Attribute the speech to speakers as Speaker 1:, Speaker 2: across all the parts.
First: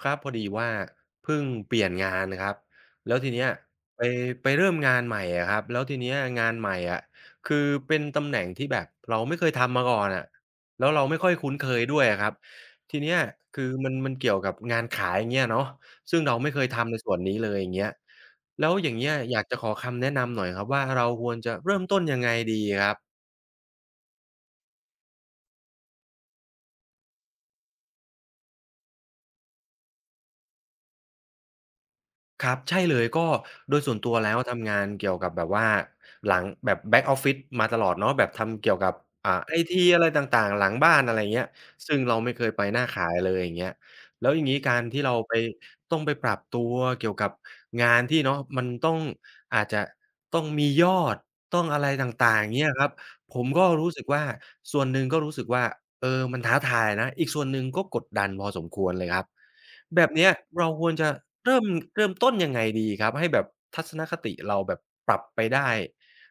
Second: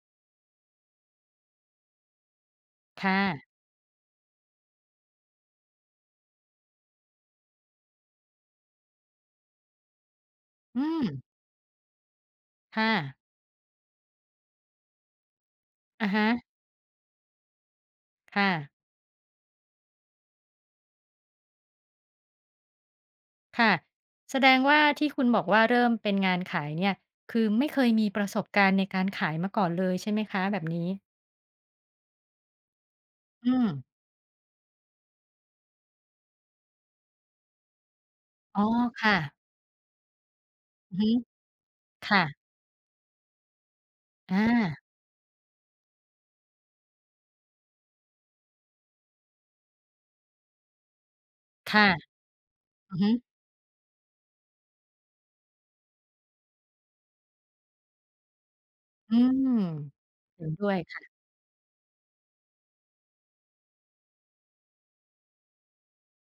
Speaker 1: ครับ พอดีว่าพึ่งเปลี่ยนงานครับ
Speaker 2: ค
Speaker 1: แ
Speaker 2: ่
Speaker 1: ล้วทีเน
Speaker 2: ะ
Speaker 1: ี้ยไป ไปเริ่มงานใหม่อะครับ แล้วทีเนี้ยงานใหม่อะ คือเป็นตำแหน่งที่แบบเราไม่เคยทำมาก่อนอะ
Speaker 2: อื
Speaker 1: แล้วเราไม่
Speaker 2: ม
Speaker 1: ค่อยคุ้นเคยด้วยอะครับ
Speaker 2: ค่
Speaker 1: ทีเนี
Speaker 2: ะ
Speaker 1: ้ยคือมัน มันเกี่ยวกับงานขาย อย่างเงี้ยเนาะ
Speaker 2: อะ
Speaker 1: ซ
Speaker 2: ฮ
Speaker 1: ึ่งเรา
Speaker 2: ะ
Speaker 1: ไม่เคยทำในส่วนนี้เลย อย่างเงี้ย
Speaker 2: ค่
Speaker 1: แ
Speaker 2: ะ
Speaker 1: ล้วอย่างเงี้ยอยากจะขอคำแนะนำหน่อยครับว่า เราควรจะเริ่มต้นยังไงดีครับ?
Speaker 2: ค่ะ แสดงว่า ที่คุณบอกว่าเริ่มเป็นงานขายเนี่ย คือไม่เคยมีประสบการณ์ในการขายมาก่อนเลยใช่ไหมคะ แบบนี้?
Speaker 1: ครับ ใช่เลย ก็
Speaker 2: อื
Speaker 1: โดย
Speaker 2: ม
Speaker 1: ส่วนตัวแล้วทำงานเกี่ยวกับแบบว่าหลัง แบบ back office มาตลอดเนาะ แบบท
Speaker 2: อ๋
Speaker 1: ำ
Speaker 2: อ
Speaker 1: เกี่ยวกับ
Speaker 2: ค่
Speaker 1: อ่า
Speaker 2: ะ
Speaker 1: ไอที อะไรต่าง ๆ หลังบ้
Speaker 2: อ
Speaker 1: า
Speaker 2: ือ
Speaker 1: น
Speaker 2: ฮ
Speaker 1: อ
Speaker 2: ึ
Speaker 1: ะไรอย่างเงี้ย ซึ่ง
Speaker 2: ค
Speaker 1: เร
Speaker 2: ่
Speaker 1: าไม่
Speaker 2: ะ
Speaker 1: เคยไปหน้าขายเลย อย่างเงี้ย แล้ว
Speaker 2: อ
Speaker 1: อย่างงี้ก
Speaker 2: า
Speaker 1: ารที่เราไป ต้องไปปรับตัวเกี่ยวกับงานที่เนาะ มันต้อง อาจจะต้องมียอด ต้อง
Speaker 2: ค
Speaker 1: อะ
Speaker 2: ่ะ
Speaker 1: ไรต่าง ๆ อย่างเงี้ยครับ
Speaker 2: อือฮึ
Speaker 1: ผมก็รู้สึกว่า ส่วนหนึ่งก็รู้สึกว่า เออ มันท้าทายนะ อีกส่วนหนึ่งก็กดดันพอสมควรเลย
Speaker 2: อื
Speaker 1: ครับ
Speaker 2: ม
Speaker 1: แบบเนี้ย
Speaker 2: เห็น
Speaker 1: เ
Speaker 2: ด
Speaker 1: ร
Speaker 2: ้
Speaker 1: า
Speaker 2: วย
Speaker 1: คว
Speaker 2: ค
Speaker 1: ร
Speaker 2: ่ะ
Speaker 1: จะเริ่ม เริ่มต้นยังไงดีครับให้แบบทัศนคติเราแบบปรับไปได้?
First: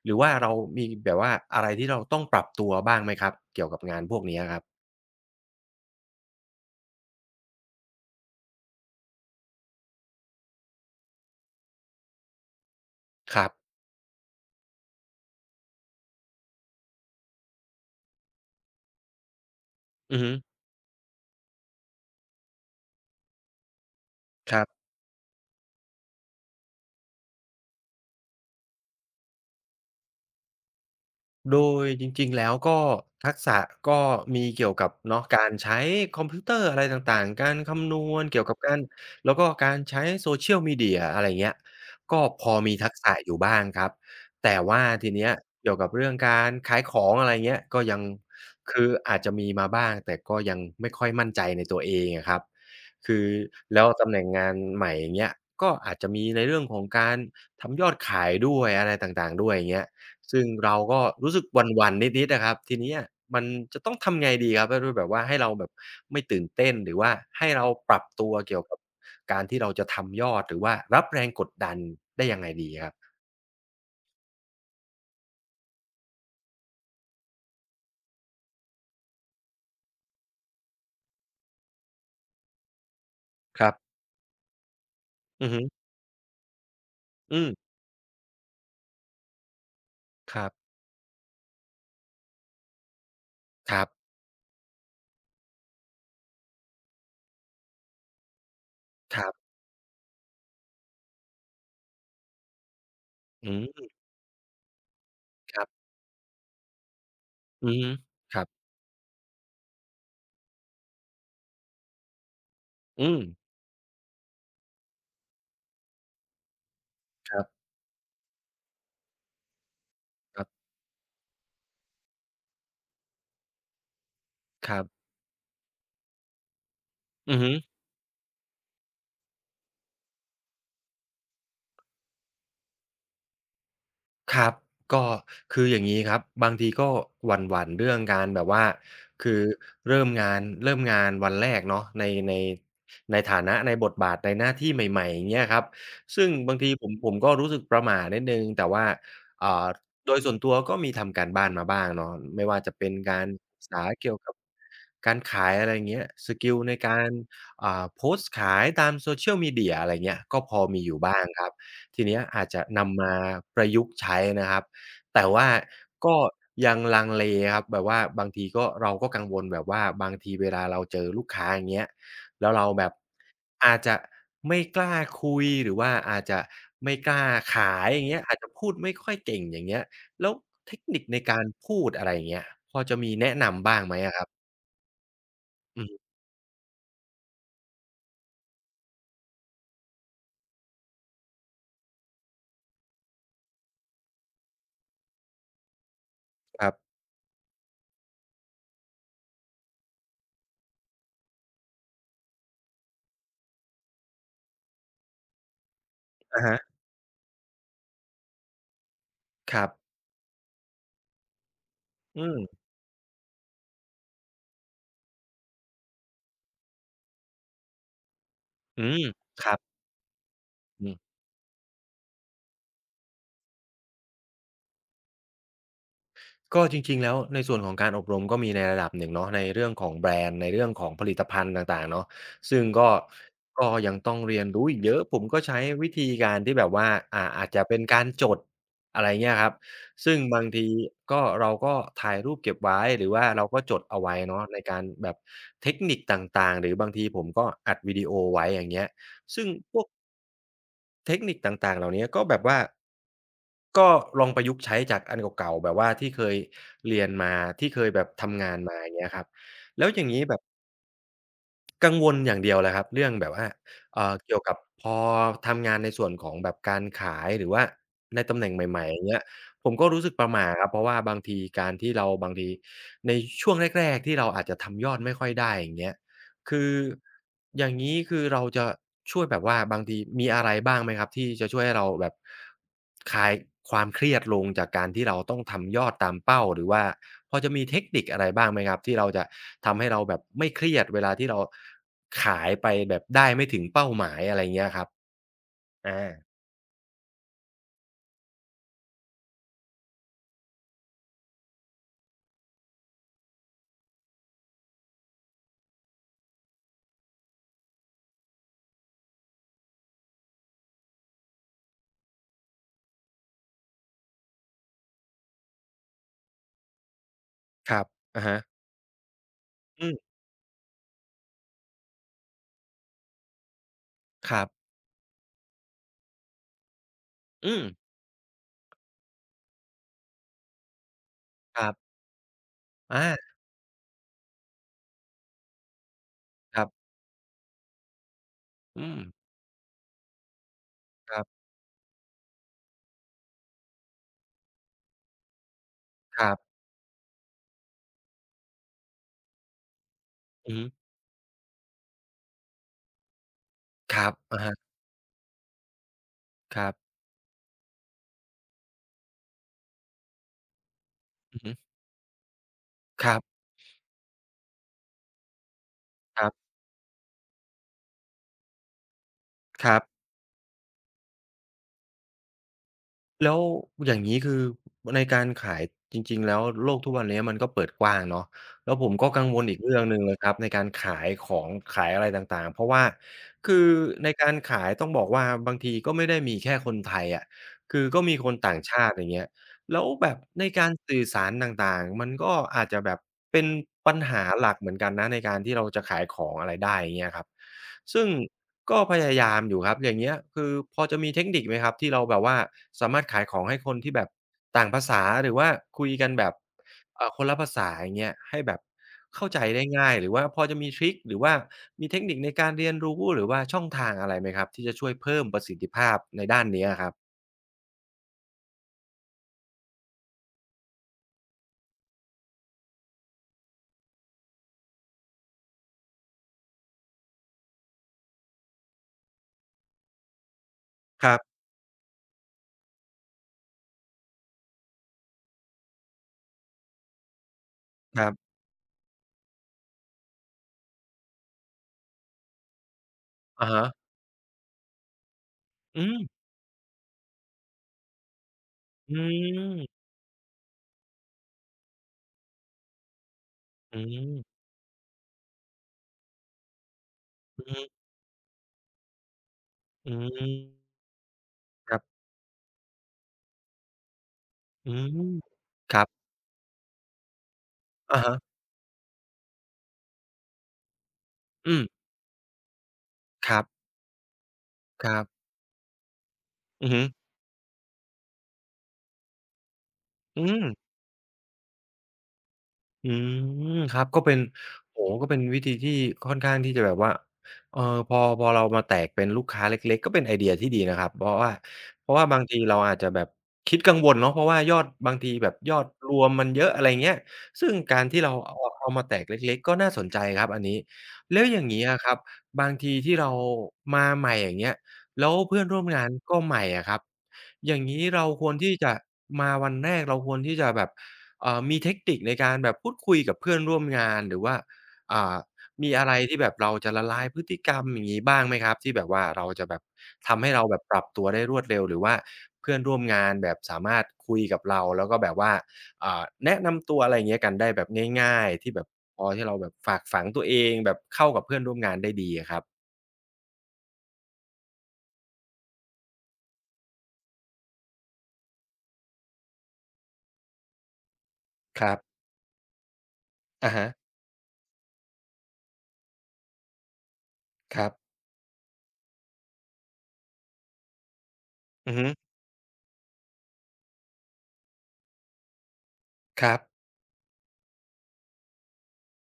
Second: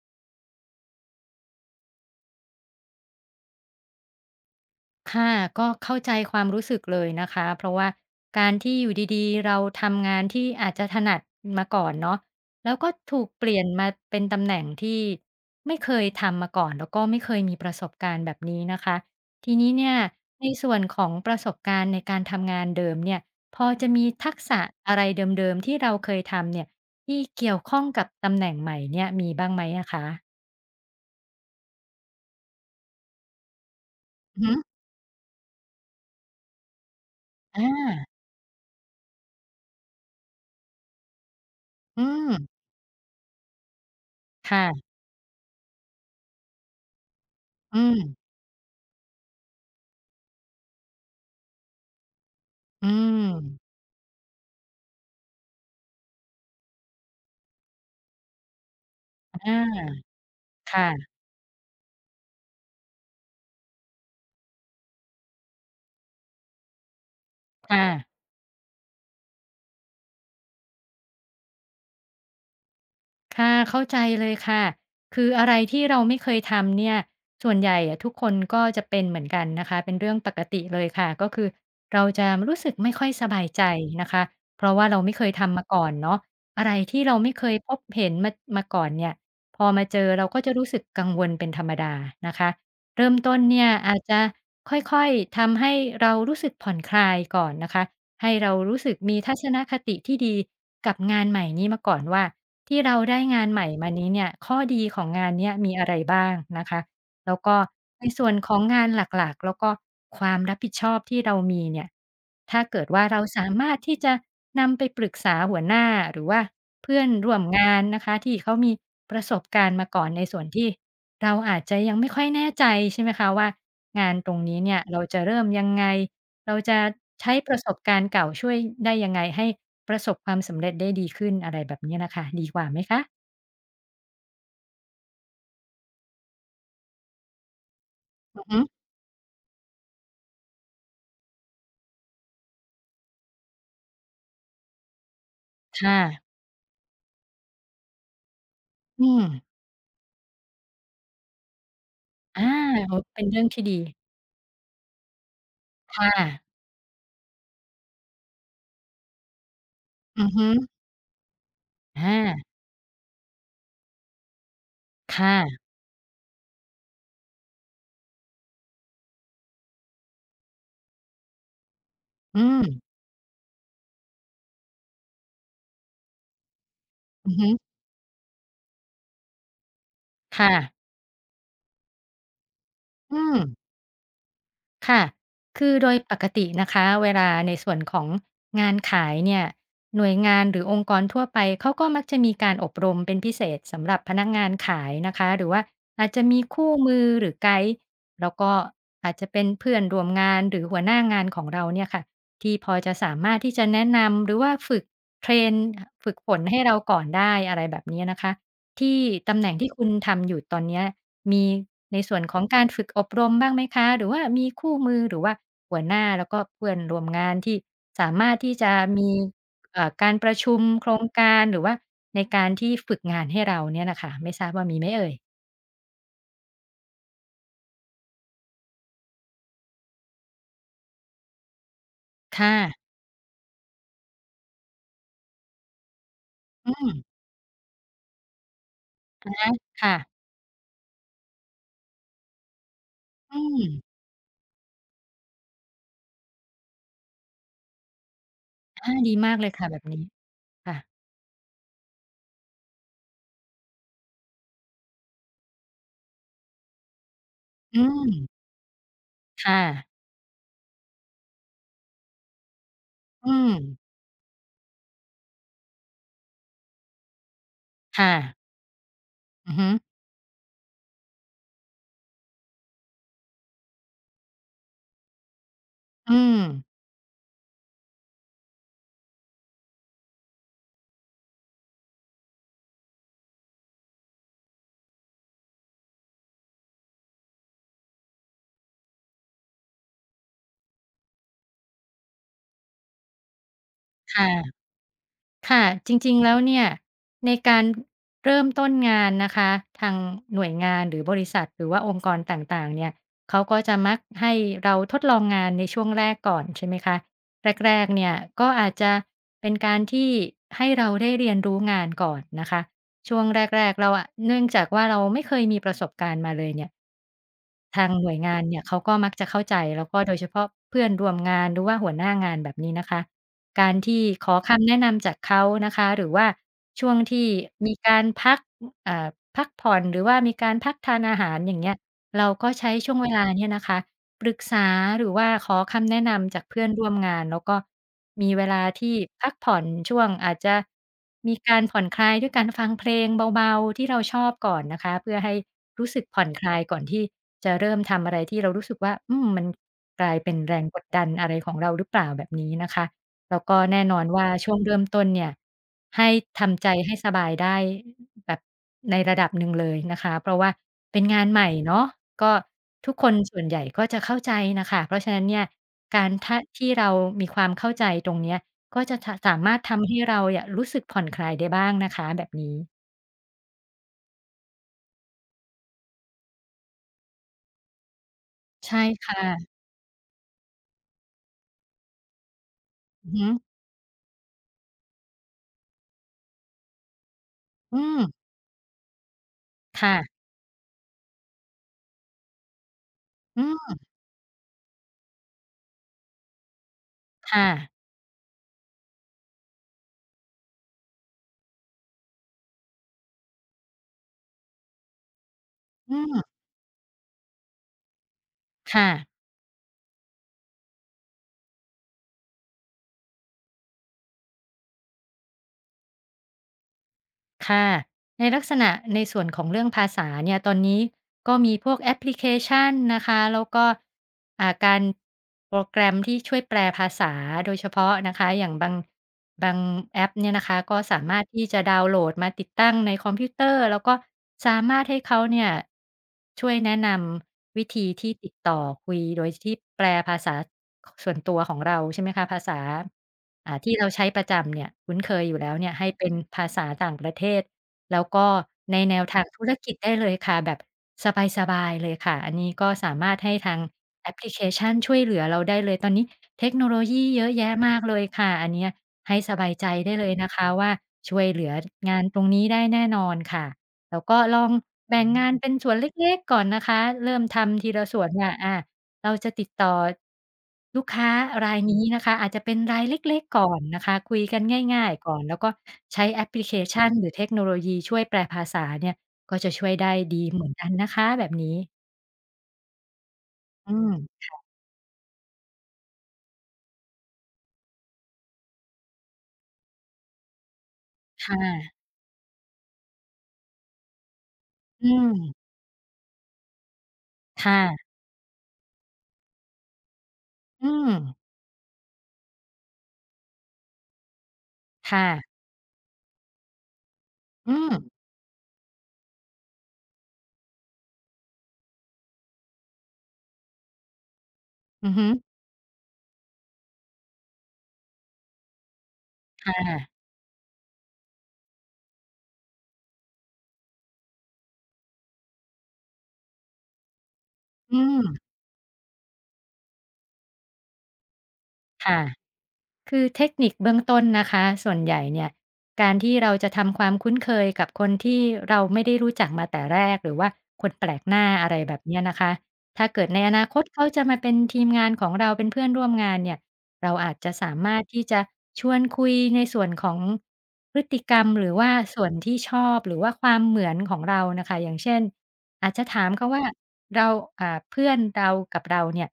Speaker 1: หรือว่าเรามีแบบว่า อะไรที่เราต้องปรับตัว บ้างไหมครับเกี่ยวกับงานพวกนี้อะครับ?
Speaker 2: ค่ะ ก็เข้าใจความรู้สึกเลยนะคะ เพราะว่าการที่อยู่ดี ๆ เราทำงานที่อาจจะถนัดมาก่อนเนาะ แล้วก็ถูก
Speaker 1: ค
Speaker 2: เ
Speaker 1: ร
Speaker 2: ป
Speaker 1: ั
Speaker 2: ล
Speaker 1: บ
Speaker 2: ี่ยนมาเป็นตำแหน่งที่ไม่เคยทำมาก่อน แล้วก็ไม่เคยมีประสบการณ์แบบนี้นะคะ ทีนี้เนี่ย
Speaker 1: อือฮึ
Speaker 2: ในส่วนของประสบการณ์ในการทำงานเดิมเนี่ย พอจะมีทักษ
Speaker 1: คร
Speaker 2: ะ
Speaker 1: ับ
Speaker 2: อะไรเดิม ๆ ที่เราเคยทำเนี่ย ที่เกี่ยวข้องกับตำแหน่งใหม่เนี่ยมีบ้างไหมอะคะ?
Speaker 1: โดยจริง ๆ แล้ว ก็ทักษะ ก็
Speaker 2: อ
Speaker 1: ม
Speaker 2: ือ
Speaker 1: ี
Speaker 2: ฮ
Speaker 1: เ
Speaker 2: ึ
Speaker 1: กี่ยวกับเนาะ การใช้คอมพิวเตอร์อะไรต่างๆ การ
Speaker 2: อ
Speaker 1: คำน
Speaker 2: า
Speaker 1: วณเกี่ยวกับการ แล้วก็การใช้ Social media อะไรอย่างเงี้ย
Speaker 2: อื
Speaker 1: ก็
Speaker 2: ม
Speaker 1: พอมีทักษะอยู่บ้างครับ แ
Speaker 2: ค
Speaker 1: ต่
Speaker 2: ่
Speaker 1: ว่
Speaker 2: ะ
Speaker 1: าทีเนี้ยเกี่ยวกับเรื่องการขายของ อะไรอย่างเงี้ย
Speaker 2: อ
Speaker 1: ก
Speaker 2: ื
Speaker 1: ็ยัง
Speaker 2: ม
Speaker 1: คืออาจจะมีมาบ้าง แต่ก็ยังไม่ค่อยมั่นใจในตัวเองอะครับ
Speaker 2: อื
Speaker 1: คือ
Speaker 2: ม
Speaker 1: แล้วตำแหน่งงานใหม่ อย่างเงี้ย ก็อาจจะมีในเรื่องของการทำยอดขายด้วย อะไรต่าง ๆ ด
Speaker 2: อ
Speaker 1: ้
Speaker 2: า
Speaker 1: วย อย่างเงี้ย ซึ่งเร
Speaker 2: ค
Speaker 1: า
Speaker 2: ่
Speaker 1: ก็
Speaker 2: ะ
Speaker 1: รู้สึกหวั่น ๆ นิด ๆ นะครับ ทีเนี้ยมันจะต้องทำยังไงดีครับ ให้ดูแบบว่าให้เราแบบไม่ตื่นเต้น หรือว่าให้เรา
Speaker 2: ค่
Speaker 1: ปรั
Speaker 2: ะ
Speaker 1: บตัวเกี่ยวกับการที่เราจะทำยอด หรือว่ารับแรงกดดันได้ยังไงดีครับ?
Speaker 2: ค่ะ เข้าใจเลยค่ะ คืออะไรที่เราไม่เคยทำเนี่ย ส่วนใหญ่อะทุกคนก็จะเป็นเหมือนกันนะคะ เป็นเรื่องปกติเลยค่ะ ก็คือเราจะรู้สึกไม่ค่อยสบายใจ
Speaker 1: ครับ
Speaker 2: นะคะ เพราะว่าเราไม่เคยท
Speaker 1: อือฮ
Speaker 2: ำมา
Speaker 1: ึ
Speaker 2: ก่อนเนาะ อะไรที่เราไม่
Speaker 1: อ
Speaker 2: เค
Speaker 1: ืม
Speaker 2: ยพบเห็นมา มาก่อนเนี่ย พอมาเจอเรา
Speaker 1: ค
Speaker 2: ก็
Speaker 1: รั
Speaker 2: จะ
Speaker 1: บ
Speaker 2: รู้สึกกังวลเป็นธรรมดานะคะ เริ่มต้นเนี่ย
Speaker 1: ครั
Speaker 2: อ
Speaker 1: บ
Speaker 2: าจจะค่อย ๆ ทำให้เรารู้สึกผ่อนคลายก่อนนะคะ ให้เรารู้สึกมี
Speaker 1: ครั
Speaker 2: ทั
Speaker 1: บ
Speaker 2: ศนคติที่ดีกับงานใหม่นี้มาก่อนว่า ที่เราได้งา
Speaker 1: อ
Speaker 2: น
Speaker 1: ื
Speaker 2: ใหม่ม
Speaker 1: ม
Speaker 2: านี้เนี่ย ข้อดีของงานเนี้ย
Speaker 1: ครับ
Speaker 2: มีอะไรบ้างนะคะ แล้วก็
Speaker 1: อือฮึ
Speaker 2: ในส่วน
Speaker 1: ครับ
Speaker 2: ของงานหลัก ๆ แล้วก็ความรับผิดชอบที่เรามีเนี่ย ถ้าเกิดว
Speaker 1: อ
Speaker 2: ่
Speaker 1: ื
Speaker 2: า เรา
Speaker 1: ม
Speaker 2: สามารถที่จะนำไปปรึกษาหัวหน้าหรือว่าเพื่อนร
Speaker 1: ค
Speaker 2: ่ว
Speaker 1: รั
Speaker 2: ม
Speaker 1: บ
Speaker 2: งาน นะคะ ที่เขามีประสบการณ์มาก่อน ในส่
Speaker 1: ค
Speaker 2: ว
Speaker 1: ร
Speaker 2: น
Speaker 1: ับ
Speaker 2: ที่เราอาจจะยังไม่ค่อยแน่ใจใช่ไหมคะว่า งานตรงนี้เน
Speaker 1: ค
Speaker 2: ี่
Speaker 1: รั
Speaker 2: ย
Speaker 1: บ
Speaker 2: เราจะเริ่มยังไง เราจะใช
Speaker 1: อื
Speaker 2: ้
Speaker 1: อฮ
Speaker 2: ป
Speaker 1: ึ
Speaker 2: ระสบการณ์เก่าช่วยได้ยังไงให้ประสบความสำเร็จได้ดีขึ้นอะไรแบบนี้ล่ะค่ะ ดีกว่าไหมคะ?
Speaker 1: ครับ ก็คืออย่างงี้ครับ บางทีก็หวั่น ๆ เรื่องการ
Speaker 2: อ
Speaker 1: แ
Speaker 2: ื
Speaker 1: บ
Speaker 2: อ
Speaker 1: บ
Speaker 2: ฮ
Speaker 1: ว่
Speaker 2: ึ
Speaker 1: า คือเริ่มงาน เริ่มงานวันแรกเนาะ ใน ใน ในฐานะ ในบทบาท ในหน้าที่ใหม่ ๆ อย่างเงี้ยครับ
Speaker 2: ค่
Speaker 1: ซ
Speaker 2: ะ
Speaker 1: ึ่งบางทีผม ผมก็รู้สึกประหม่านิดหนึ่ง แต่ว่า
Speaker 2: อืม
Speaker 1: อ่า โดยส่วนตัวก็มีทำการบ้านมาบ้างเนาะ
Speaker 2: อ
Speaker 1: ไม
Speaker 2: า
Speaker 1: ่ว่าจะเป็
Speaker 2: โอ
Speaker 1: น
Speaker 2: ้โฮ
Speaker 1: ก
Speaker 2: เป
Speaker 1: า
Speaker 2: ็น
Speaker 1: ร
Speaker 2: เรื่อง
Speaker 1: ศ
Speaker 2: ท
Speaker 1: ึ
Speaker 2: ี่
Speaker 1: ก
Speaker 2: ด
Speaker 1: ษา
Speaker 2: ี
Speaker 1: เกี่ยวกับการขาย อะไรอย่างเ
Speaker 2: ค
Speaker 1: งี้
Speaker 2: ่
Speaker 1: ย ส
Speaker 2: ะ
Speaker 1: กิลในการ อ่า โพสต์ขายตาม Social Media อะไรเงี้
Speaker 2: อ
Speaker 1: ย
Speaker 2: ือ
Speaker 1: ก
Speaker 2: ฮ
Speaker 1: ็
Speaker 2: ึ
Speaker 1: พอมีอยู่บ้างครับ ท
Speaker 2: อ
Speaker 1: ีเนี้ยอ
Speaker 2: า
Speaker 1: าจจะนำมาประยุกต์ใช้นะครับ
Speaker 2: ค
Speaker 1: แต่
Speaker 2: ่
Speaker 1: ว่า
Speaker 2: ะ
Speaker 1: ก็ยังลังเลครับ แบบว่าบางทีก็ เราก็กังวลแบบว่า บางทีเวลาเราเจอลูกค้า อย่างเงี้ย
Speaker 2: อื
Speaker 1: แล้วเรา
Speaker 2: ม
Speaker 1: แบบอาจจะไม่กล้าคุย หรือว่าอาจจะไม่กล้า
Speaker 2: อือฮึ
Speaker 1: ขาย อย่างเงี้ย อาจจะพูดไม่ค่อยเก่ง อย่างเงี้ย แล้ว
Speaker 2: ค่
Speaker 1: เ
Speaker 2: ะ
Speaker 1: ทคนิคในการพูด อะไรอย่างเงี้ย พอจะมี
Speaker 2: อื
Speaker 1: แนะน
Speaker 2: ม
Speaker 1: ำบ้างไหมอะครับ?
Speaker 2: ค่ะ คือ
Speaker 1: อื
Speaker 2: โด
Speaker 1: อฮ
Speaker 2: ย
Speaker 1: ึ
Speaker 2: ปกตินะคะเวลาในส่วนของงานขายเนี่ย หน่วยงานหรือองค์กรทั่วไปเขาก็มักจะมีการอบรมเป็นพิเศษสำหรับพนักงานขายนะคะ หรือว่าอาจจะมีค
Speaker 1: ค
Speaker 2: ู
Speaker 1: ร
Speaker 2: ่
Speaker 1: ับ
Speaker 2: มือหรือไกด์ แล้วก็อาจจะเป็นเพื่อนร่วมงานหรือหัวหน้างานของเราเนี่ยค่ะ ที่พอจะสามารถที่จะแนะนำ หรือว่าฝึก เทรน อ ฝึกฝ
Speaker 1: อ
Speaker 2: น
Speaker 1: ะฮ
Speaker 2: ให้
Speaker 1: ะ
Speaker 2: เราก่อนได้ อะไรแบบเนี้ยนะคะ ที่ตำแหน่
Speaker 1: ค
Speaker 2: ง
Speaker 1: ร
Speaker 2: ที
Speaker 1: ั
Speaker 2: ่
Speaker 1: บ
Speaker 2: คุณทำอยู่ตอนเนี้ย มีในส่
Speaker 1: อื
Speaker 2: วนของ
Speaker 1: ม
Speaker 2: การฝึกอบรมบ้างไหมคะ? หรือว่ามีคู่มือ หรือว่าหัวหน้าแล้วก็เพื่อนร่วมงานที่สามารถที่จะ
Speaker 1: อื
Speaker 2: ม
Speaker 1: ม
Speaker 2: ี
Speaker 1: ครับ
Speaker 2: เอ่อ การประชุม
Speaker 1: อ
Speaker 2: โ
Speaker 1: ื
Speaker 2: คร
Speaker 1: ม
Speaker 2: งการ หรือว่าในการที่ฝึกงานให้เราเนี่ยน่ะค่ะ ไม่ทราบว่ามีไหมเอ่ย?
Speaker 1: ก็จริง ๆ แล้วในส่วนของการอบรม ก็มีในระดับหนึ่งเนาะ ในเรื่องของแบรนด์ ในเรื่องของผลิตภัณฑ์ต่าง ๆ เนาะ
Speaker 2: ค่
Speaker 1: ซึ่ง
Speaker 2: ะ
Speaker 1: ก็ ก็ยังต้องเรียนรู้อีกเยอะ ผมก็ใช้วิธีการที่แบ
Speaker 2: อื
Speaker 1: บว่า
Speaker 2: ม
Speaker 1: อ่า อาจจะเป็นการจด อะไรอย่างเ
Speaker 2: อ
Speaker 1: งี้
Speaker 2: ะ
Speaker 1: ย
Speaker 2: ฮะ
Speaker 1: ครับ
Speaker 2: ค่ะ
Speaker 1: ซึ่งบางทีก็ เราก็ถ่ายรูปเก็บไว้ หรือว่า
Speaker 2: อื
Speaker 1: เราก็จ
Speaker 2: ม
Speaker 1: ดเอาไว้เนาะในการแบบเทคนิคต่าง ๆ หรือบางทีผมก็อัดวิดีโอไว้อย่างเงี้
Speaker 2: อ
Speaker 1: ย
Speaker 2: า ดีมาก
Speaker 1: ซึ
Speaker 2: เ
Speaker 1: ่
Speaker 2: ล
Speaker 1: ง
Speaker 2: ยค่ะแ
Speaker 1: พ
Speaker 2: บ
Speaker 1: ว
Speaker 2: บ
Speaker 1: ก
Speaker 2: นี้ ค่ะ
Speaker 1: เทคนิคต่าง ๆ เหล่านี้ก็แบบว่า ก็ลองประยุกต์ใช้จากอันเก่า ๆ แบบว่าที่เคยเรียนมา ที่
Speaker 2: อ
Speaker 1: เ
Speaker 2: ื
Speaker 1: คยแบบท
Speaker 2: ม
Speaker 1: ำงานมา อย่างเงี้ยครับ
Speaker 2: ค่
Speaker 1: แล
Speaker 2: ะ
Speaker 1: ้วอย่างนี้แบบ กังวลอย่างเดียวเลยครับ เรื่องแบ
Speaker 2: อื
Speaker 1: บว่า
Speaker 2: ม
Speaker 1: เอ่อ เกี่ยวกับพอทำงานในส่วนของแบบการขาย หรือว่า
Speaker 2: ค่
Speaker 1: ในต
Speaker 2: ะ
Speaker 1: ำแหน่งใหม่ ๆ อย่างเงี้ย
Speaker 2: อือฮ
Speaker 1: ผ
Speaker 2: ึ
Speaker 1: มก็รู้สึกประหม่าครับ เพราะว่าบางทีการที่เรา บางทีในช่วงแรก ๆ ที่เราอาจจะทำยอดไม่ค่อยได้ อย่างเงี้ย
Speaker 2: อื
Speaker 1: คื
Speaker 2: ม
Speaker 1: อ อย่างนี้คือเราจะช่วยแบบว่า บางที มีอะไรบ้างไหมครับ ที่จะช่วยให้เราแบบคลายความเครียดลงจากการที่เราต้องทำยอดตามเป้า หรือว่าพอจะมีเทคนิคอะไรบ้างไหมครับ ที่เราจะทำให้เราแบบไม่เครียดเวลาที่เราขายไปแบบได้ไม่ถึงเป้าหมา
Speaker 2: ค
Speaker 1: ย
Speaker 2: ่ะ
Speaker 1: อะไรอย่างเงี้ยครับ?
Speaker 2: ค่ะ
Speaker 1: อ
Speaker 2: จริ
Speaker 1: า
Speaker 2: ง ๆ แล้ว เนี่ยในการ เริ่มต้นงานนะคะ ทางหน่วยงาน หรือบริษัท หรือว่าองค์กรต่าง ๆ เนี่ย เขาก็จะมักให้เราทดลองงานในช่วงแรกก่อน ใช่ไหมคะ แรก ๆ เนี่ย ก็อาจจะเป็นการที่ให้เราได้เรียนรู้งานก่อนนะคะ ช่วงแรก ๆ เราอะ เนื่องจากว่าเราไม่เคยมีประสบการณ์มาเลยเนี่ย
Speaker 1: คร
Speaker 2: ท
Speaker 1: ั
Speaker 2: า
Speaker 1: บ
Speaker 2: ง หน่ว
Speaker 1: อ
Speaker 2: ย
Speaker 1: ะ
Speaker 2: ง
Speaker 1: ฮ
Speaker 2: าน
Speaker 1: ะ
Speaker 2: เนี่ย เขาก็มักจะเข้าใจ แล
Speaker 1: อ
Speaker 2: ้
Speaker 1: ื
Speaker 2: วก็
Speaker 1: ม
Speaker 2: โดยเฉพาะเพื่อน ร่วมงาน หรือว่าหัวหน้างานแบบนี้ นะคะ การที่ข
Speaker 1: ค
Speaker 2: อ
Speaker 1: รั
Speaker 2: ค
Speaker 1: บ
Speaker 2: ำแนะนำจากเขานะคะ หรือว่าช่วงที่
Speaker 1: อืม
Speaker 2: มี การพัก อ่า พักผ่อน หรือว่ามีการพักทานอาหาร อย่า
Speaker 1: ค
Speaker 2: ง
Speaker 1: ร
Speaker 2: เง
Speaker 1: ั
Speaker 2: ี้
Speaker 1: บ
Speaker 2: ย เราก็ใช้ช่ว
Speaker 1: อ
Speaker 2: ง เวลา
Speaker 1: า
Speaker 2: นี้นะคะ ปรึกษา หรือว่าขอคำแนะนำจากเพ
Speaker 1: ค
Speaker 2: ื่
Speaker 1: ร
Speaker 2: อ
Speaker 1: ั
Speaker 2: น
Speaker 1: บ
Speaker 2: ร่วมงาน แล้วก็มีเวลา
Speaker 1: อื
Speaker 2: ที่
Speaker 1: ม
Speaker 2: พักผ่อนช่วง อาจจะ
Speaker 1: ครับ
Speaker 2: มีการผ่อนคลายด้วยการ ฟังเพลงเบา ๆ ที่เราชอบก่อนนะคะ เพื่อให้รู้สึกผ
Speaker 1: ค
Speaker 2: ่
Speaker 1: ร
Speaker 2: อน
Speaker 1: ับ
Speaker 2: คลายก่อนที่จะเริ่มทำอะไรที่เรารู้สึกว่า อืม มันกลายเป็น
Speaker 1: อ
Speaker 2: แ
Speaker 1: ื
Speaker 2: ร
Speaker 1: อฮึ
Speaker 2: งกดดันอะไรของเราหรือเปล่าแบบนี้นะคะ แล้วก็แน่
Speaker 1: ค
Speaker 2: นอ
Speaker 1: ร
Speaker 2: น
Speaker 1: ับ
Speaker 2: ว่า
Speaker 1: อะ
Speaker 2: ช
Speaker 1: ฮ
Speaker 2: ่
Speaker 1: ะ
Speaker 2: วงเริ่มต้นเนี่ย ให้ท
Speaker 1: ค
Speaker 2: ำ
Speaker 1: ร
Speaker 2: ใจ
Speaker 1: ับ
Speaker 2: ให้สบายได้แบบในระดับหนึ่งเลยนะคะ เพราะว่าเป็นงาน ใ
Speaker 1: อื
Speaker 2: ห
Speaker 1: อ
Speaker 2: ม
Speaker 1: ฮ
Speaker 2: ่
Speaker 1: ึ
Speaker 2: เนาะ ก็ทุก
Speaker 1: ค
Speaker 2: ค
Speaker 1: ร
Speaker 2: น
Speaker 1: ั
Speaker 2: ส่ว
Speaker 1: บ
Speaker 2: นใหญ่ ก็จะเข้าใจน่ะค่ะ เพราะฉะนั้นเนี่ยการ
Speaker 1: คร
Speaker 2: ถ
Speaker 1: ับ
Speaker 2: ้า ที่เรามีความเข้าใจตรงนี้ ก็จะ ท สามารถ
Speaker 1: ค
Speaker 2: ท
Speaker 1: รับ
Speaker 2: ำให้เราเนี่ยรู้สึกผ่อนคลายได้บ้างนะคะแบบนี้
Speaker 1: แล้วอย่างงี้ คือในการขายจริง ๆ แล้วโลกทุกวันเนี้ยมันก็เปิดกว้างเนาะ แ
Speaker 2: ใ
Speaker 1: ล
Speaker 2: ช
Speaker 1: ้ว
Speaker 2: ่
Speaker 1: ผมก
Speaker 2: ค
Speaker 1: ็
Speaker 2: ่
Speaker 1: กังว
Speaker 2: ะ
Speaker 1: ลอีกเรื่องหนึ่งเลยครับในการขายของ ขายอะไรต่าง ๆ เพราะว่า
Speaker 2: อือฮึ
Speaker 1: คือในการขายต้องบอกว่าบางทีก็ไม่ได้มีแค่คนไทยอะ ค
Speaker 2: อื
Speaker 1: ือก็ม
Speaker 2: ม
Speaker 1: ีคนต่างชาติ อย่างเงี้ย แล้
Speaker 2: ค
Speaker 1: ว
Speaker 2: ่ะ
Speaker 1: แบบในการสื่อสารต่าง ๆ มันก็อาจจะแบบเป
Speaker 2: อื
Speaker 1: ็น
Speaker 2: ม
Speaker 1: ปัญหาหลักเหมือนกันนะในการที่เราจะขายของอะไรได้ อย่างเงี้ยครับ
Speaker 2: ค่ะ
Speaker 1: ซึ่งก็พยายามอยู่ครับ อย่างเงี้ย คือพอจะมีเทคนิคไหมครับ? ที่เราแบบว่าสามารถขายของให้คนที่แบบต่างภาษา หรือว่าคุ
Speaker 2: อ
Speaker 1: ย
Speaker 2: ื
Speaker 1: กันแ
Speaker 2: ม
Speaker 1: บบ เอ่อ คนละภาษา อย่างเงี้ย ให้แบบ
Speaker 2: ค่ะ
Speaker 1: เข้าใจได้ง่าย หรือว่าพอจะมีทริก หรือว่ามีเทคนิคในการเรียนรู้ หรือว่าช่องทางอะไรไหมครับ ที่จะช่วยเพิ่มประสิทธิภาพในด้านเนี้ยอะครับ?
Speaker 2: ค่ะ ในลักษณะ ในส่วนของเรื่องภาษาเนี่ย ตอนนี้ก็มีพวกแอปพลิเคชันนะคะ แล้วก็ อ่า การ โปรแกรมที่ช่วยแปลภาษาโดยเฉพาะนะคะ อย่างบาง บางแอปเนี่ยนะคะ ก็สา
Speaker 1: ค
Speaker 2: ม
Speaker 1: รั
Speaker 2: าร
Speaker 1: บ
Speaker 2: ถที่จะดาวน์โหลดมาติดตั้งในคอมพิวเตอร์ แล้วก็สามารถให้เขาเนี่ยช่วยแนะนำวิธี
Speaker 1: ค
Speaker 2: ท
Speaker 1: รั
Speaker 2: ี่
Speaker 1: บ
Speaker 2: ติดต่อคุยโดยที่แปลภาษา ข ส่วนตัวของเรา ใช่ไหมคะ ภาษา
Speaker 1: อ
Speaker 2: อ
Speaker 1: ะ
Speaker 2: ่
Speaker 1: ฮ
Speaker 2: า ที
Speaker 1: ะ
Speaker 2: ่เราใช้ประจำเนี่ย คุ้นเคยอยู่แล้วเนี่ย
Speaker 1: อื
Speaker 2: ให้เ
Speaker 1: ม
Speaker 2: ป็นภาษาต่างประเทศ แล้วก็ใน
Speaker 1: อ
Speaker 2: แ
Speaker 1: ื
Speaker 2: นวทางธุร
Speaker 1: ม
Speaker 2: กิจได้เลยค่ะ แบบสบาย ๆ เลยค่ะ อันนี้ก็สามารถให้ทาง
Speaker 1: อื
Speaker 2: แอปพ
Speaker 1: ม
Speaker 2: ลิเคชันช่วยเหลือเราได้เลย ตอนนี้เทคโนโลยีเยอะ
Speaker 1: อ
Speaker 2: แ
Speaker 1: ื
Speaker 2: ย
Speaker 1: อ
Speaker 2: ะ
Speaker 1: ฮึ
Speaker 2: มากเลยค่ะ อันเนี้ยให้สบายใจไ
Speaker 1: อ
Speaker 2: ด
Speaker 1: ื
Speaker 2: ้เลยนะคะ
Speaker 1: ม
Speaker 2: ว่าช่วยเหลือ
Speaker 1: ครับ
Speaker 2: งานตรงนี้ได้แน่นอนค่ะ แล้วก็ลอง
Speaker 1: อื
Speaker 2: แบ
Speaker 1: ม
Speaker 2: ่งงานเป็นส่
Speaker 1: ค
Speaker 2: วน
Speaker 1: รั
Speaker 2: เ
Speaker 1: บ
Speaker 2: ล็ก ๆ ก่อนนะคะ เริ่มทำทีละส
Speaker 1: อะ
Speaker 2: ่ว
Speaker 1: ฮ
Speaker 2: นเ
Speaker 1: ะ
Speaker 2: นี่ย อ่า เราจะติดต่อ ลูกค้าร
Speaker 1: อ
Speaker 2: า
Speaker 1: ื
Speaker 2: ย
Speaker 1: ม
Speaker 2: นี้นะคะ อาจจะเป็นรายเล็ก
Speaker 1: คร
Speaker 2: ๆ ก
Speaker 1: ับ
Speaker 2: ่อนนะคะ คุยกันง่
Speaker 1: ค
Speaker 2: าย
Speaker 1: รับ
Speaker 2: ๆ ก่อน แล้วก็ใช้แอปพลิเค
Speaker 1: อือ
Speaker 2: ช
Speaker 1: ฮึ
Speaker 2: ันหรือเทคโนโลยีช่วยแปลภาษาเนี่ยก็จะช่วยได้ด
Speaker 1: อื
Speaker 2: ีเหมือ
Speaker 1: ม
Speaker 2: นกันนะคะแบบนี้
Speaker 1: อืม
Speaker 2: อื
Speaker 1: ครับ
Speaker 2: ม
Speaker 1: ก็เป็น
Speaker 2: ค่ะ
Speaker 1: โอ้โฮ ก็เป็นวิธีที่ค่อนข้างที่จะแบบว่า เอ่อ พอ พอเรามาแตกเป็นลูกค้าเล็ก ๆ ก็เป็นไอเดียที่ดีนะครับ บอ
Speaker 2: ค
Speaker 1: ว่า
Speaker 2: ่ะ
Speaker 1: เพราะว่าบางทีเราอาจจะแบบคิดกังวลเนาะ เพราะว่ายอด
Speaker 2: อื
Speaker 1: บางทีแบ
Speaker 2: ม
Speaker 1: บยอดรวมมันเยอะ อะไรเงี้ย ซ
Speaker 2: ค
Speaker 1: ึ่
Speaker 2: ่
Speaker 1: งกา
Speaker 2: ะ
Speaker 1: รที่เราเอา เอามาแตกเล็ก ๆ ก็น่าสนใจครับอันนี้
Speaker 2: อืม
Speaker 1: แล้วอย่างงี้อะครับ บางทีที่เรามาใหม่ อย่างเงี้ย
Speaker 2: ค่
Speaker 1: แล้ว
Speaker 2: ะ
Speaker 1: เพื่อนร่วมงานก็ใหม่อะครับ
Speaker 2: อ
Speaker 1: อ
Speaker 2: ื
Speaker 1: ย่างงี้
Speaker 2: ม
Speaker 1: เราควรที่จะ มาวันแรกเราควรที่จะแบบ เอ่อ มีเทคนิคในการแบบพูดคุยกับเพื่อนร่วมงาน หรือว่า
Speaker 2: อือ
Speaker 1: อ่
Speaker 2: ฮึ
Speaker 1: า มีอะไรที่แบบเราจะละลายพฤติกรรม อย่างงี้ บ้างไหมครับ? ที่แบบว่าเราจ
Speaker 2: ค
Speaker 1: ะ
Speaker 2: ่
Speaker 1: แบบ
Speaker 2: ะ
Speaker 1: ทำให้เราแบบปรับตัวได้รวดเร็ว หรือว่าเพื่อนร่วมงานแบบสามารถคุยกับเรา แล้วก็แบบว่า อ่า แนะนำตัว อะไรเงี้ย กันได้แบบ
Speaker 2: อื
Speaker 1: ง
Speaker 2: ม
Speaker 1: ่าย ๆ ที่แบบพอที่เราแบบฝากฝังตัวเอง แบบเข้ากับเพื่อนร่วมงานไ
Speaker 2: ค
Speaker 1: ด้
Speaker 2: ่ะ
Speaker 1: ดีอะครับ
Speaker 2: คือเทคนิคเบื้องต้นนะคะ ส่วนใหญ่เนี่ยการที่เราจะทำความคุ้นเคยกับคนที่เราไม่ได้รู้จักมาแต่แรกหรือว่าคนแปลกหน้า อะไร
Speaker 1: คร
Speaker 2: แ
Speaker 1: ั
Speaker 2: บ
Speaker 1: บ
Speaker 2: บเนี้ยนะคะ ถ้าเกิดในอนา
Speaker 1: อะ
Speaker 2: ค
Speaker 1: ฮ
Speaker 2: ต
Speaker 1: ะ
Speaker 2: เขาจะมาเป็นทีมงานของเรา เป็นเพื่อนร่วมงานเนี่ย เราอาจจะสา
Speaker 1: คร
Speaker 2: ม
Speaker 1: ับ
Speaker 2: ารถที่จะชวนคุยในส่วนของพฤติกรรม หรือว่
Speaker 1: อ
Speaker 2: า
Speaker 1: ือฮึ
Speaker 2: ส่วนที่ชอบ หรือว่าความเหมือนของเราน่ะค่ะ อย่างเช่น อาจจะถามเข
Speaker 1: ค
Speaker 2: า
Speaker 1: รั
Speaker 2: ว่
Speaker 1: บ
Speaker 2: า เรา อ่า เพื่อนเรากับเราเนี่ย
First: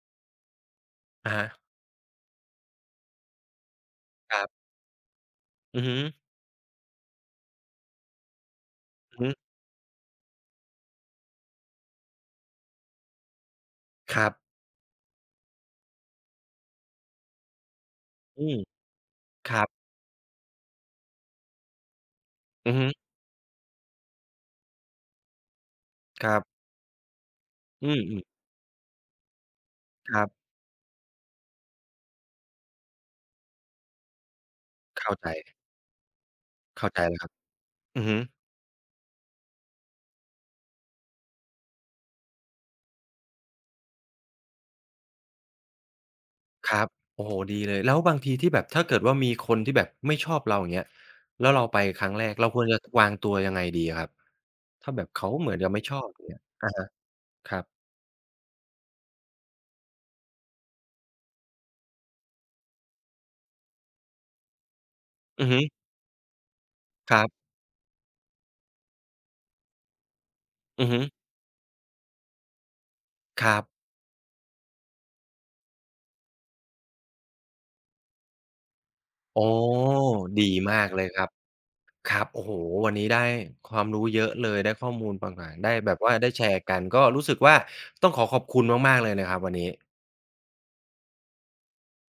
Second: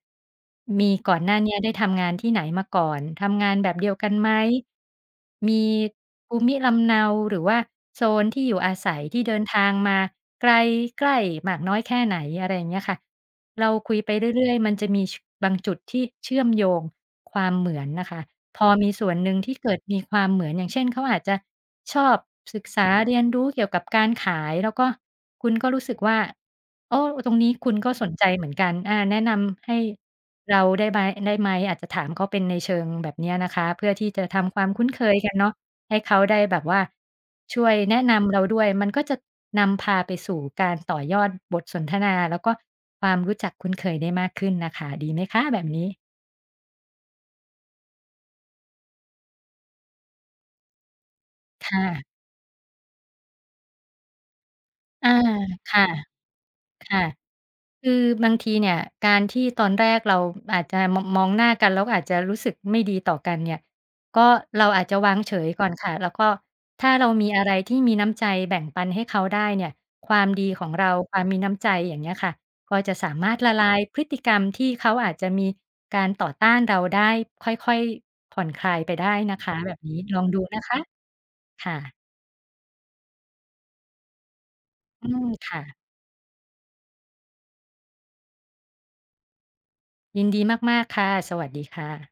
Speaker 2: มีก่อน
Speaker 1: อ
Speaker 2: ห
Speaker 1: ะ
Speaker 2: น้า
Speaker 1: ฮะ
Speaker 2: เนี้ยได้ทำงานที่ไหนมาก่อน? ทำงานแบบเดียวกันไหม?
Speaker 1: ครับ
Speaker 2: มี
Speaker 1: อือฮึ
Speaker 2: ภูมิลำเนา หรือว่าโซนที่อยู่อาศัยที
Speaker 1: อ
Speaker 2: ่
Speaker 1: ือฮึ
Speaker 2: เดินทางมาไกลใกล้มากน้อยแค่ไหน? อะไรอย่างเงี้ยค่ะ เราคุยไป
Speaker 1: ครับ
Speaker 2: เรื่อย ๆ มันจะมี ช บางจุดที่เชื่อมโยง ความเหมือนน่ะค่ะ
Speaker 1: อืม
Speaker 2: พอมีส่วนหนึ่ง
Speaker 1: ค
Speaker 2: ที่
Speaker 1: รั
Speaker 2: เก
Speaker 1: บ
Speaker 2: ิดมีความเหมือน อย่างเช่น เขาอาจจะชอบศึก
Speaker 1: อือ
Speaker 2: ษ
Speaker 1: ฮึ
Speaker 2: าเรียนรู้เกี่ยวกับการขาย แล้วก็คุณก็รู้สึกว่า
Speaker 1: ครับ
Speaker 2: โอ้ ตรงนี้คุณ
Speaker 1: อื
Speaker 2: ก็สน
Speaker 1: ม ๆ
Speaker 2: ใจเหมือนกัน อา "แนะนำให้
Speaker 1: ครับ
Speaker 2: เราได้ไบ ได้ไหม?" อาจจะถามเขาเป็นในเชิงแบบเนี้ยนะคะ เพื่อที่จะทำความคุ้นเ
Speaker 1: เ
Speaker 2: ค
Speaker 1: ข้า
Speaker 2: ย
Speaker 1: ใ
Speaker 2: กัน เน
Speaker 1: จ
Speaker 2: าะ ให้เขาได้แบบว่า
Speaker 1: เข้าใจแล้วครับ
Speaker 2: ช่วยแน
Speaker 1: อื
Speaker 2: ะ
Speaker 1: อฮ
Speaker 2: น
Speaker 1: ึ
Speaker 2: ำเราด้วย มันก็จะนำพาไปสู่การต่อยอดบทสนทนา แล้วก็ความรู้จักคุ้นเคยได้มากขึ้นน่ะค่ะ ดีไหมคะแบบนี้?
Speaker 1: ครับ โอ้โฮ ดีเลย แล้วบางทีที่แบบ ถ้าเกิดว่า มีคนที่แบบไม่ชอบเรา อย่างเงี้ย แล้วเรา
Speaker 2: ค
Speaker 1: ไป
Speaker 2: ่ะ
Speaker 1: ครั้งแรก เราควรจะวางตัวยังไงดีอะครับ? ถ้าแบ
Speaker 2: อ
Speaker 1: บ
Speaker 2: า
Speaker 1: เขาเหมือนจะ
Speaker 2: ค
Speaker 1: ไม่
Speaker 2: ่ะ
Speaker 1: ชอบ อย่างเงี้ย อะฮะ
Speaker 2: ค่ะ
Speaker 1: ครับ
Speaker 2: คือบางทีเนี่ยการที่ตอนแรกเราอาจจะ ม มองหน้ากัน แล้วก็อาจจะรู้สึกไม่ดีต่อกันเนี่ย ก็เราอาจจะวางเฉ
Speaker 1: อื
Speaker 2: ย
Speaker 1: อฮึ
Speaker 2: ก่อนค่ะ แล้วก็ถ้าเรา
Speaker 1: ครั
Speaker 2: มี
Speaker 1: บ
Speaker 2: อะไรที่มีน้ำใจแบ่งปันให้เขาได้เนี่ย ความดีของเ
Speaker 1: อื
Speaker 2: ร
Speaker 1: อ
Speaker 2: า
Speaker 1: ฮึ
Speaker 2: ความมีน้ำใจ อย่างเงี้ยค่ะ ก็จะสามารถ
Speaker 1: ค
Speaker 2: ล
Speaker 1: ร
Speaker 2: ะ
Speaker 1: ั
Speaker 2: ล
Speaker 1: บ
Speaker 2: ายพฤติกรรมที่เขาอาจจะมีการต่อต้านเราได้ ค่อย ๆ ผ่อนคลายไปได้นะ
Speaker 1: อ๋อ
Speaker 2: คะ แบบนี้ ลองด
Speaker 1: ด
Speaker 2: ู
Speaker 1: ี
Speaker 2: นะค
Speaker 1: มา
Speaker 2: ะ
Speaker 1: กเลยครับ
Speaker 2: ค่ะ
Speaker 1: ครับ โอ้โฮ! วันนี้ได้ความรู้เยอะเลย ได้ข้อม
Speaker 2: อื
Speaker 1: ูลป
Speaker 2: ม
Speaker 1: ่างต่า
Speaker 2: ค
Speaker 1: ง
Speaker 2: ่
Speaker 1: ได
Speaker 2: ะ
Speaker 1: ้แบบว่า ได้แชร์กัน ก็รู้สึกว่าต้องขอขอบคุณมาก ๆ เลยนะครับวันนี้
Speaker 2: ยินดีมาก ๆ ค่ะ สวัสดีค่ะ